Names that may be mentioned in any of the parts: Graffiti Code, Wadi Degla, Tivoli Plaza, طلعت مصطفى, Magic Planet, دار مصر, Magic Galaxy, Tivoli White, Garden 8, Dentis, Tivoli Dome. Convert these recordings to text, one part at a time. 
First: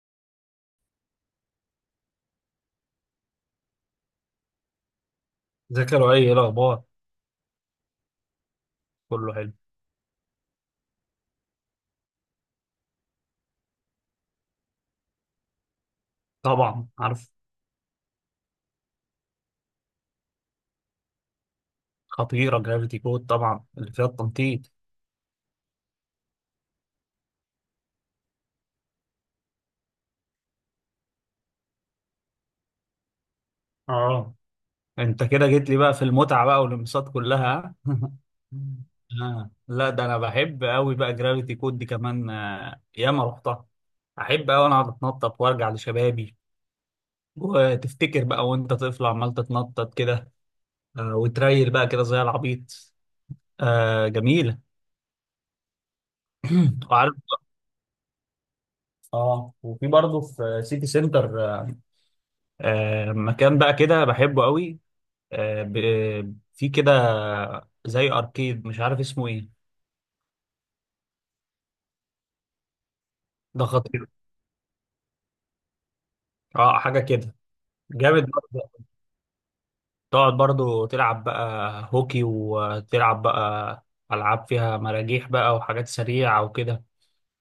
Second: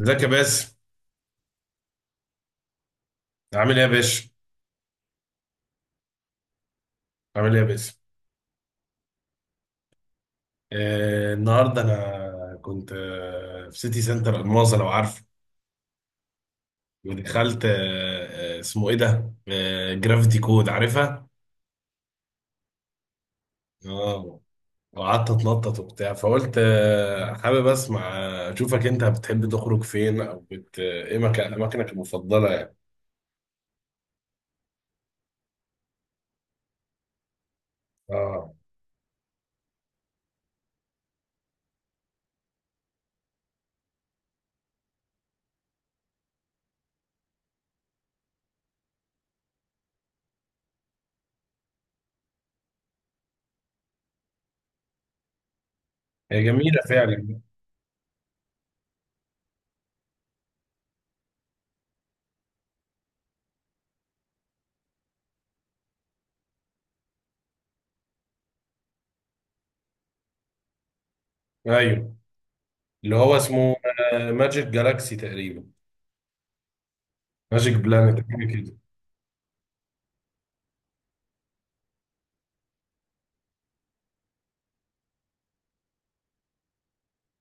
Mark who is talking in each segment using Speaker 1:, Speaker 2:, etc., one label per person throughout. Speaker 1: ازيك يا باسم؟ عامل ايه يا باشا؟
Speaker 2: ازيك يا لؤي؟ ايه الاخبار؟
Speaker 1: عامل ايه يا باسم؟
Speaker 2: كله حلو.
Speaker 1: النهارده انا كنت في سيتي سنتر الماظة لو عارف.
Speaker 2: طبعا عارف.
Speaker 1: ودخلت اسمه ايه ده؟ جرافيتي كود، عارفها؟
Speaker 2: خطيره جرافيتي كود، طبعا اللي فيها
Speaker 1: اه.
Speaker 2: التنطيط.
Speaker 1: وقعدت اتنطط وبتاع، فقلت حابب اسمع، اشوفك انت بتحب تخرج فين، او بت آه، ايه مكان اماكنك المفضله يعني؟
Speaker 2: اه. انت كده جيت لي بقى في المتعه بقى والانبساط كلها
Speaker 1: اه.
Speaker 2: آه. لا، ده انا بحب قوي بقى جرافيتي كود دي كمان، ياما رحتها. احب قوي انا اقعد اتنطط وارجع لشبابي، وتفتكر بقى وانت طفل عمال تتنطط كده، وتريل بقى كده زي العبيط. جميله.
Speaker 1: هي جميله
Speaker 2: وعارف.
Speaker 1: فعلا.
Speaker 2: اه وفي برضه في سيتي سنتر، مكان بقى كده بحبه قوي، في كده زي اركيد مش عارف اسمه ايه.
Speaker 1: ايوه، اللي هو
Speaker 2: ده
Speaker 1: اسمه
Speaker 2: خطير.
Speaker 1: ماجيك جالاكسي تقريبا.
Speaker 2: اه حاجه كده.
Speaker 1: ماجيك
Speaker 2: جامد
Speaker 1: بلانت حاجه
Speaker 2: برضه،
Speaker 1: كده.
Speaker 2: تقعد برضه تلعب بقى هوكي وتلعب بقى العاب فيها مراجيح بقى وحاجات سريعه وكده،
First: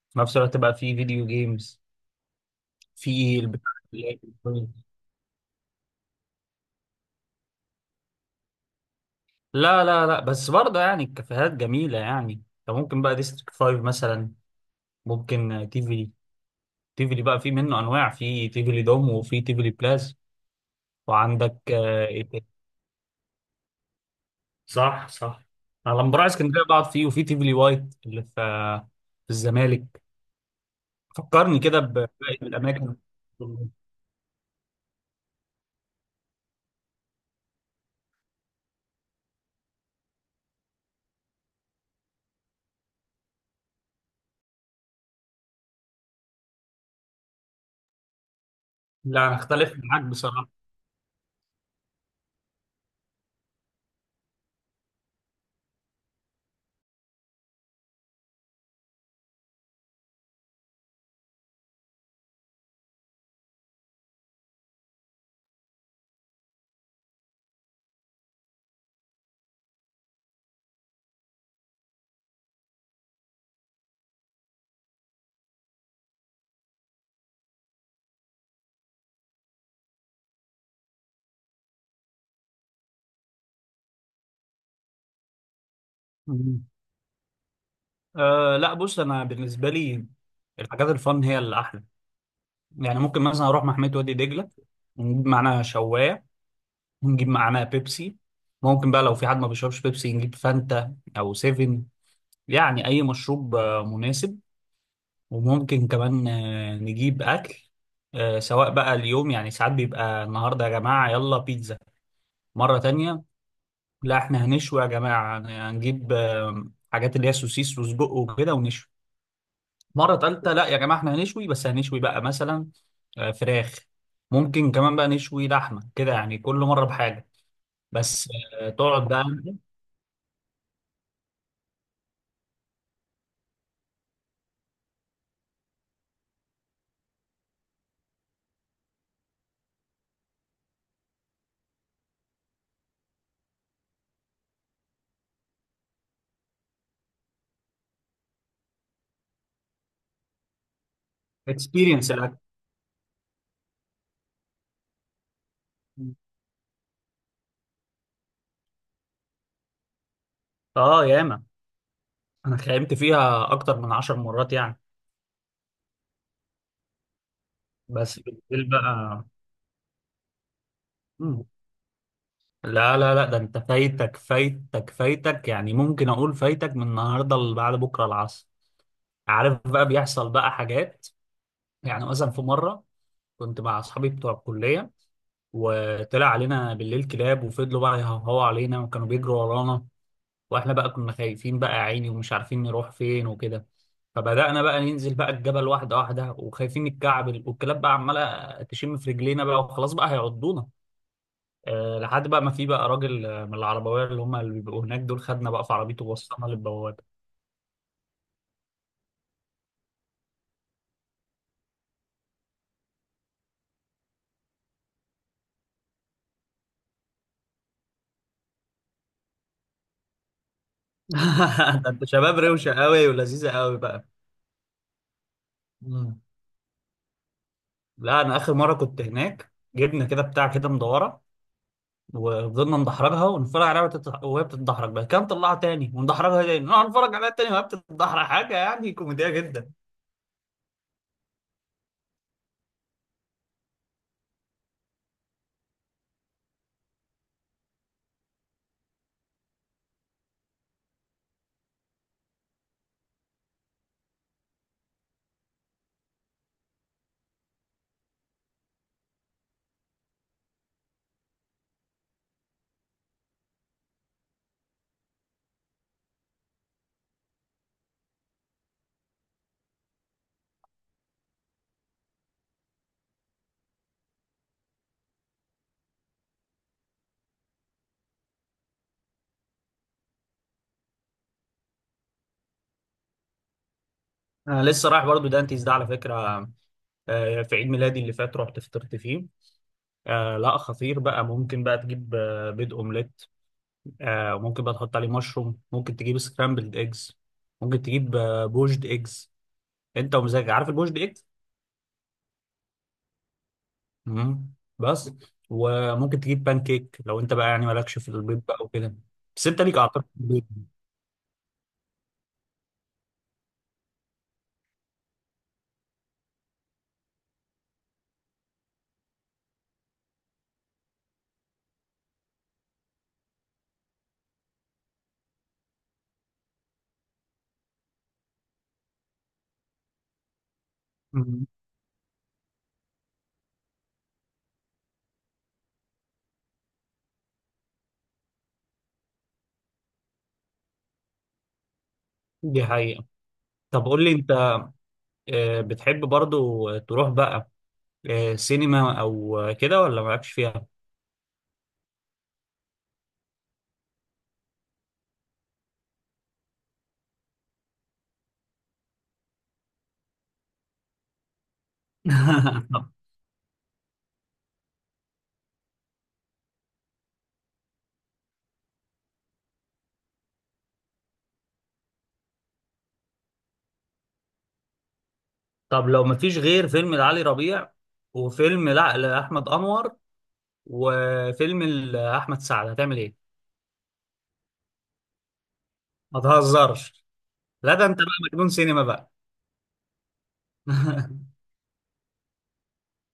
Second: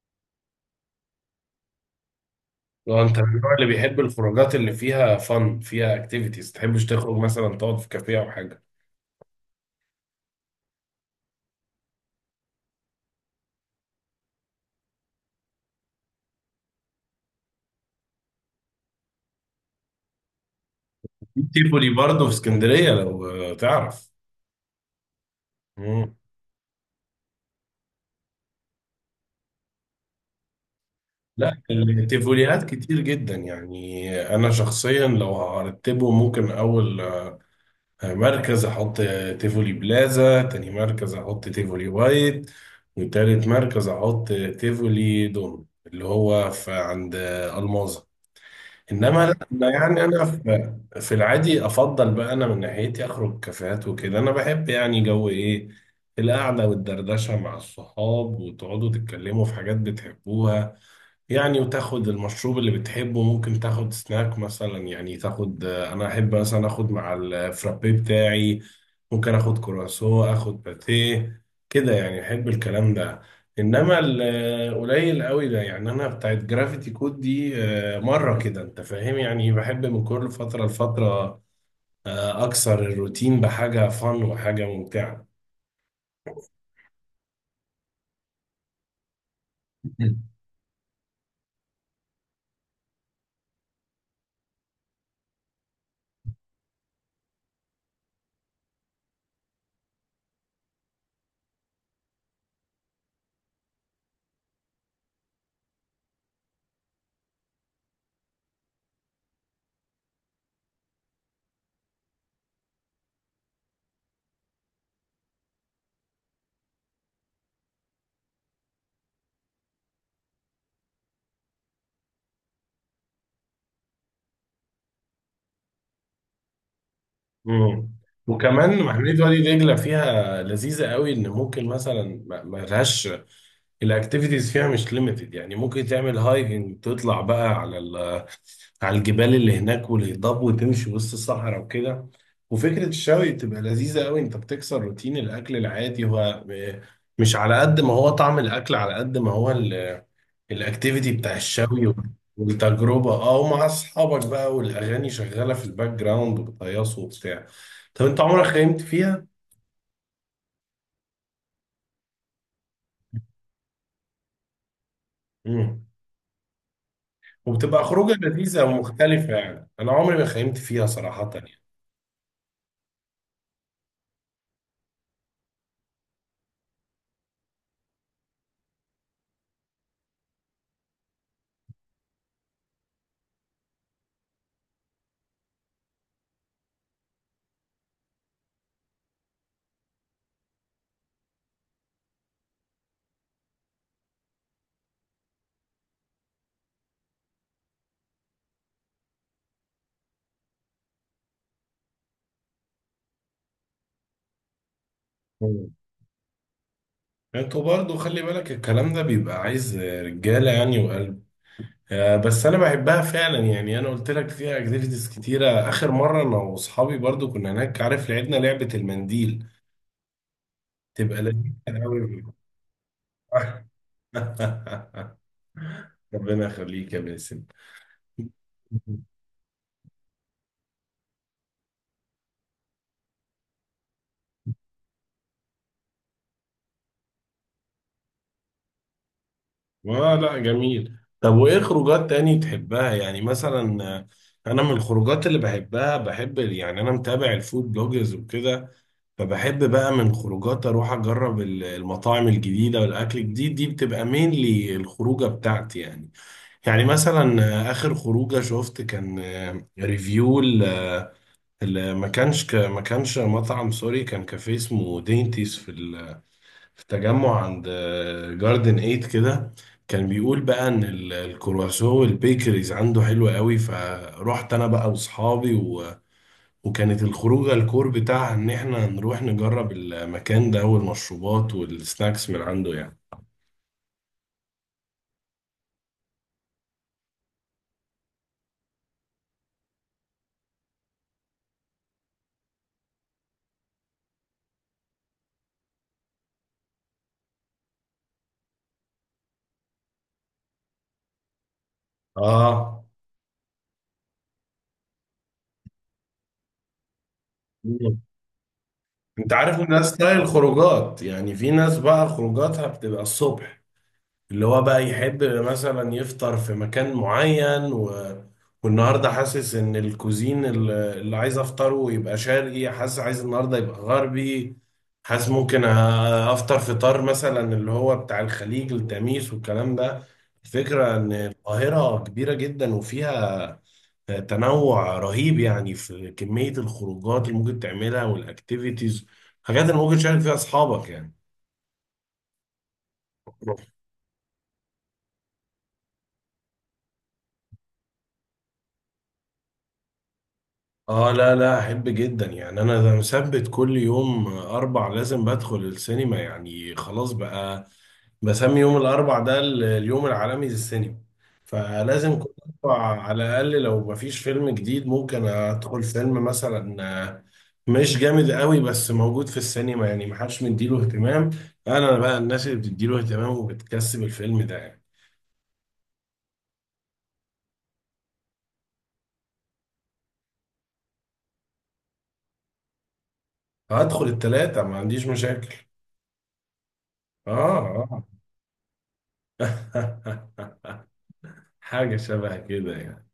Speaker 2: في نفس الوقت بقى في فيديو جيمز.
Speaker 1: لو انت من
Speaker 2: في
Speaker 1: النوع اللي
Speaker 2: البتاع
Speaker 1: بيحب
Speaker 2: اللي
Speaker 1: الخروجات اللي
Speaker 2: الإلكترونية.
Speaker 1: فيها فن، فيها اكتيفيتيز، تحبش تخرج مثلا تقعد في كافيه او حاجه؟
Speaker 2: لا لا لا، بس برضه يعني الكافيهات جميله، يعني انت ممكن بقى ديستريكت 5 مثلا، ممكن تيفلي. تيفلي بقى في منه انواع، في تيفلي دوم وفي تيفلي بلاس.
Speaker 1: في
Speaker 2: وعندك
Speaker 1: تيفولي
Speaker 2: ايه
Speaker 1: برضه في
Speaker 2: تاني؟
Speaker 1: اسكندريه لو تعرف.
Speaker 2: صح، صح. انا لما
Speaker 1: مم.
Speaker 2: بروح اسكندريه بقعد فيه وفي تيفلي وايت اللي في في الزمالك. فكرني
Speaker 1: لا،
Speaker 2: كده بباقي
Speaker 1: التيفوليات
Speaker 2: الاماكن.
Speaker 1: كتير جدا يعني. انا شخصيا لو هرتبه، ممكن اول مركز احط تيفولي بلازا، تاني مركز احط تيفولي وايت، وتالت مركز احط تيفولي دوم اللي هو في عند الماظة. انما
Speaker 2: لا، انا
Speaker 1: لا، أنا
Speaker 2: اختلف معاك
Speaker 1: يعني انا
Speaker 2: بصراحه.
Speaker 1: في العادي افضل بقى. انا من ناحيتي اخرج كافيهات وكده. انا بحب يعني جو ايه؟ القعده والدردشه مع الصحاب، وتقعدوا تتكلموا في حاجات بتحبوها يعني، وتاخد المشروب اللي بتحبه، ممكن تاخد سناك مثلا. يعني تاخد، انا احب مثلا اخد مع الفرابي بتاعي، ممكن اخد كرواسو، اخد باتيه، كده يعني. احب الكلام ده. انما القليل قوي ده، يعني انا بتاعت جرافيتي كود دي، مره كده، انت فاهم يعني، بحب من كل فتره لفتره اكسر الروتين بحاجه فن وحاجه ممتعه.
Speaker 2: مم. لا، بص، انا بالنسبه لي الحاجات الفن هي اللي احلى. يعني ممكن مثلا اروح محميه وادي دجله، ونجيب معانا شوايه، ونجيب معانا بيبسي. ممكن بقى لو في حد ما بيشربش بيبسي نجيب فانتا او سيفن، يعني اي مشروب مناسب. وممكن كمان نجيب أكل، سواء بقى اليوم، يعني ساعات بيبقى النهاردة يا جماعة يلا بيتزا. مرة تانية لا، احنا هنشوي يا جماعة، هنجيب حاجات اللي هي سوسيس وسجق وكده ونشوي. مرة تالتة لا يا جماعة، احنا هنشوي، بس هنشوي بقى مثلا فراخ. ممكن كمان بقى نشوي لحمة كده، يعني كل مرة بحاجة.
Speaker 1: مم.
Speaker 2: بس
Speaker 1: وكمان
Speaker 2: تقعد
Speaker 1: محمية
Speaker 2: بقى
Speaker 1: وادي دجلة فيها لذيذة قوي، ان ممكن مثلا ما لهاش، الاكتيفيتيز فيها مش ليميتد يعني. ممكن تعمل هايكنج، تطلع بقى على على الجبال اللي هناك والهضاب، وتمشي وسط الصحراء وكده. وفكرة الشوي بتبقى لذيذة قوي. انت بتكسر روتين الاكل العادي. هو مش على قد ما هو طعم الاكل، على قد ما هو الاكتيفيتي بتاع الشوي
Speaker 2: اكسبيرينس الأكل.
Speaker 1: والتجربه. اه، ومع اصحابك بقى والاغاني شغاله في الباك جراوند وبتهيصوا وبتاع. طب انت عمرك خيمت فيها؟
Speaker 2: اه ياما، انا خيمت فيها اكتر من 10 مرات يعني.
Speaker 1: امم وبتبقى خروجه
Speaker 2: بس
Speaker 1: لذيذه
Speaker 2: بالليل بقى،
Speaker 1: ومختلفه يعني. انا عمري ما خيمت فيها صراحه يعني.
Speaker 2: لا لا لا، ده انت فايتك فايتك فايتك. يعني ممكن اقول فايتك من النهارده لبعد بكره العصر. عارف بقى بيحصل بقى حاجات. يعني مثلا في مره كنت مع اصحابي بتوع الكليه، وطلع علينا بالليل كلاب وفضلوا بقى يهوهوا علينا وكانوا بيجروا ورانا. واحنا بقى كنا خايفين بقى يا عيني، ومش عارفين نروح فين وكده. فبدأنا بقى ننزل بقى الجبل واحدة واحدة، وخايفين نتكعبل، والكلاب بقى عمالة تشم في رجلينا بقى وخلاص بقى هيعضونا، لحد بقى ما في بقى راجل من العربويه اللي هم اللي بيبقوا هناك دول، خدنا بقى
Speaker 1: مم.
Speaker 2: في عربيته ووصلنا للبوابه.
Speaker 1: انتوا برضو خلي بالك، الكلام ده بيبقى عايز رجاله يعني وقلب. بس انا بحبها فعلا يعني. انا قلت لك فيها اكتيفيتيز كتيره. اخر مره انا واصحابي برضو كنا هناك، عارف، لعبنا لعبه المنديل، تبقى لذيذه
Speaker 2: ده انت
Speaker 1: قوي.
Speaker 2: شباب روشه قوي ولذيذه قوي بقى. مم.
Speaker 1: ربنا يخليك يا باسم.
Speaker 2: لا، انا اخر مره كنت هناك جبنا كده بتاع كده مدوره، وفضلنا ندحرجها ونتفرج عليها، وهي بتتدحرج بقى، كان طلعها تاني وندحرجها تاني نقعد نتفرج عليها تاني وهي بتتدحرج، حاجه يعني كوميديه جدا.
Speaker 1: اه، لا جميل. طب وايه خروجات تاني تحبها يعني؟ مثلا انا من الخروجات اللي بحبها، بحب يعني، انا متابع الفود بلوجرز وكده، فبحب بقى من خروجات اروح اجرب المطاعم الجديده والاكل الجديد. دي بتبقى مينلي الخروجه بتاعتي يعني. يعني مثلا اخر خروجه شفت كان ريفيو. ما كانش مطعم سوري، كان كافيه اسمه دينتيس في في تجمع عند جاردن 8 كده. كان بيقول بقى ان الكرواسو والبيكريز عنده حلو قوي، فروحت انا بقى واصحابي و، وكانت الخروجه الكور بتاعها ان احنا نروح نجرب المكان ده والمشروبات والسناكس من عنده يعني.
Speaker 2: انا لسه رايح برضو دانتيز ده على فكره، في عيد ميلادي اللي فات رحت فطرت فيه. لا، خطير بقى، ممكن بقى تجيب بيض اومليت، وممكن بقى تحط عليه مشروم، ممكن تجيب سكرامبلد ايجز، ممكن تجيب بوجد ايجز. انت ومزاجك عارف البوجد ايجز.
Speaker 1: اه.
Speaker 2: مم. بس، وممكن تجيب بان كيك لو انت بقى يعني مالكش في البيض بقى وكده.
Speaker 1: انت
Speaker 2: بس
Speaker 1: عارف
Speaker 2: انت
Speaker 1: ان
Speaker 2: ليك
Speaker 1: ده
Speaker 2: اعتقد في
Speaker 1: ستايل
Speaker 2: البيض.
Speaker 1: خروجات، يعني في ناس بقى خروجاتها بتبقى الصبح، اللي هو بقى يحب مثلا يفطر في مكان معين، و، والنهارده حاسس ان الكوزين اللي عايز افطره يبقى شرقي، حاسس عايز النهارده يبقى غربي، حاسس ممكن افطر فطار مثلا اللي هو بتاع الخليج، التميس والكلام ده. الفكرة ان
Speaker 2: مم.
Speaker 1: القاهرة كبيرة جدا، وفيها تنوع رهيب يعني في كمية الخروجات اللي ممكن تعملها، والاكتيفيتيز، حاجات اللي ممكن تشارك فيها اصحابك يعني.
Speaker 2: دي حقيقة. طب قول لي انت، بتحب برضو تروح بقى سينما او كده ولا مالكش فيها؟
Speaker 1: اه لا لا، احب جدا يعني. انا ده مثبت كل يوم اربع لازم بدخل السينما يعني. خلاص بقى، بسمي يوم الاربع ده اليوم العالمي للسينما، فلازم كل اربع
Speaker 2: طب
Speaker 1: على الاقل. لو مفيش فيلم جديد، ممكن ادخل فيلم مثلا آه، مش جامد قوي بس موجود في السينما، يعني محدش مديله اهتمام. انا بقى الناس اللي بتديله اهتمام وبتكسب الفيلم ده يعني.
Speaker 2: طب لو مفيش غير فيلم لعلي ربيع، وفيلم لا لأحمد أنور، وفيلم لأحمد سعد، هتعمل ايه؟
Speaker 1: هدخل التلاتة ما عنديش مشاكل.
Speaker 2: ما تهزرش. لا، ده انت
Speaker 1: اه.
Speaker 2: بقى مجنون سينما بقى.
Speaker 1: اه. حاجة شبه كده يعني.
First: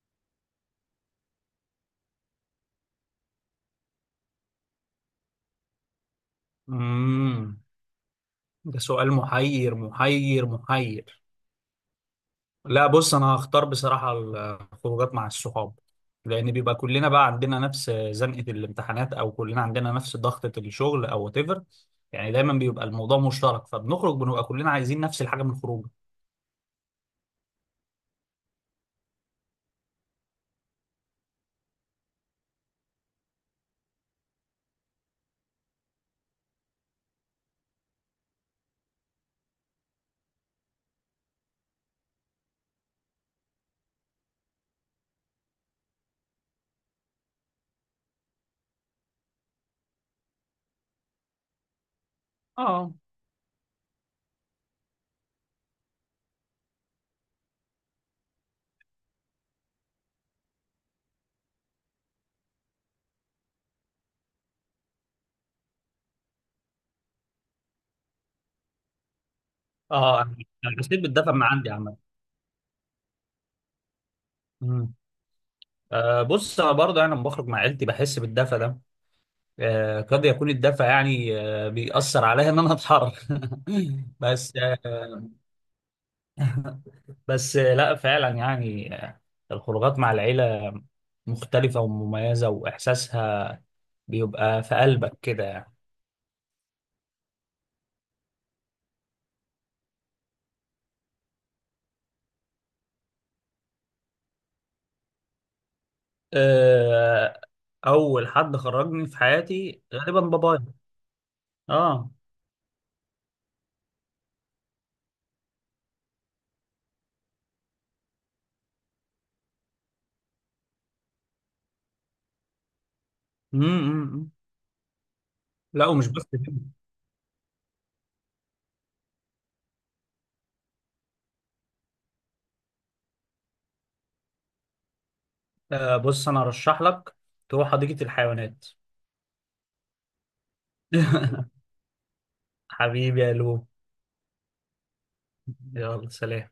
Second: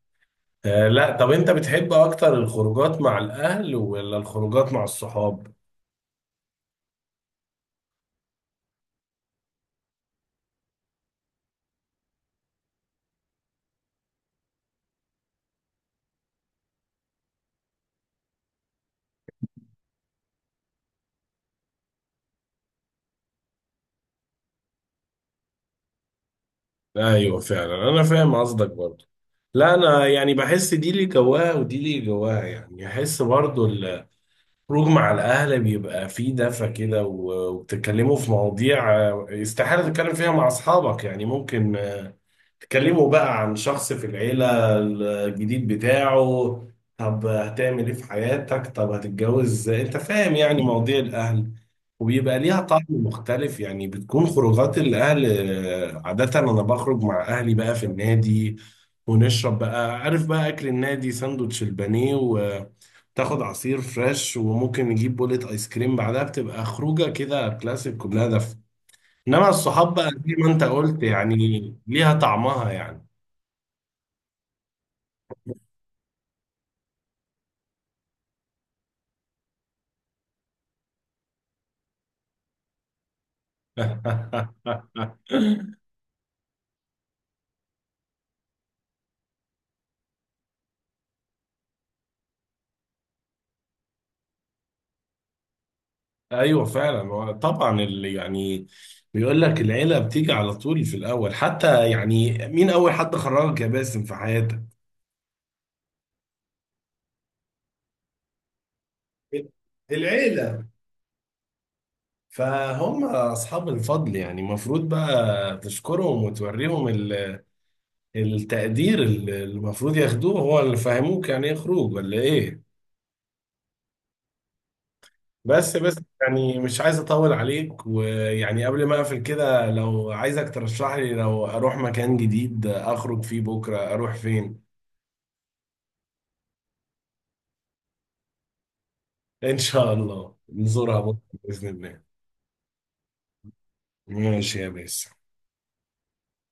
Speaker 1: لا، طب انت بتحب اكتر الخروجات مع الاهل ولا الخروجات مع الصحاب؟
Speaker 2: امم. ده سؤال محير محير محير. لا بص، انا هختار بصراحة الخروجات مع الصحاب. لان بيبقى كلنا بقى عندنا نفس زنقة الامتحانات، او كلنا عندنا نفس ضغطة الشغل او whatever. يعني دايما بيبقى الموضوع مشترك، فبنخرج بنبقى كلنا عايزين نفس الحاجة من الخروج.
Speaker 1: ايوه فعلا، انا فاهم قصدك برضو. لا انا يعني بحس دي لي جواها ودي لي جواها يعني. احس برضو الخروج مع الاهل بيبقى فيه دفى كده وبتتكلموا في مواضيع استحالة تتكلم فيها مع اصحابك يعني، ممكن تكلمه بقى عن شخص في العيلة، الجديد بتاعه، طب هتعمل ايه في حياتك، طب هتتجوز، انت فاهم يعني مواضيع الأهل، وبيبقى ليها طعم
Speaker 2: اه.
Speaker 1: مختلف يعني. بتكون خروجات الأهل عادة أنا بخرج مع أهلي بقى في النادي، ونشرب بقى، عارف بقى، أكل النادي ساندوتش البانيه، وتاخد عصير فريش، وممكن نجيب بولة آيس كريم بعدها. بتبقى خروجة كده كلاسيك كلها دفء. انما الصحاب بقى
Speaker 2: اه،
Speaker 1: زي ما انت
Speaker 2: انا حسيت
Speaker 1: قلت
Speaker 2: بالدفى من عندي
Speaker 1: يعني،
Speaker 2: عامة.
Speaker 1: ليها طعمها يعني.
Speaker 2: مم. بص، انا لما بخرج مع عيلتي بحس بالدفى ده، قد يكون الدفع يعني بيأثر عليها إن أنا أتحرك. بس بس لا فعلا يعني، الخروجات مع العيلة مختلفة ومميزة، وإحساسها بيبقى في قلبك كده يعني.
Speaker 1: ايوه فعلا. هو طبعا اللي يعني بيقول لك العيله بتيجي على طول في الاول حتى يعني. مين اول حد خرجك يا باسم في حياتك؟
Speaker 2: آه، أول حد خرجني في حياتي غالبا بابايا.
Speaker 1: العيله
Speaker 2: آه.
Speaker 1: فهم اصحاب الفضل يعني، المفروض بقى تشكرهم وتوريهم التقدير اللي المفروض ياخدوه، هو اللي فهموك يعني ايه خروج ولا ايه.
Speaker 2: امم.
Speaker 1: بس
Speaker 2: لا،
Speaker 1: بس،
Speaker 2: ومش بس كده.
Speaker 1: يعني مش عايز اطول عليك، ويعني قبل ما اقفل كده، لو عايزك ترشح لي لو اروح مكان جديد اخرج فيه بكره، اروح فين؟
Speaker 2: بص أنا أرشح لك تروح حديقة الحيوانات.
Speaker 1: ان شاء الله نزورها بكره باذن الله.
Speaker 2: حبيبي يا لو.
Speaker 1: ماشي يا باسم.
Speaker 2: يلا سلام.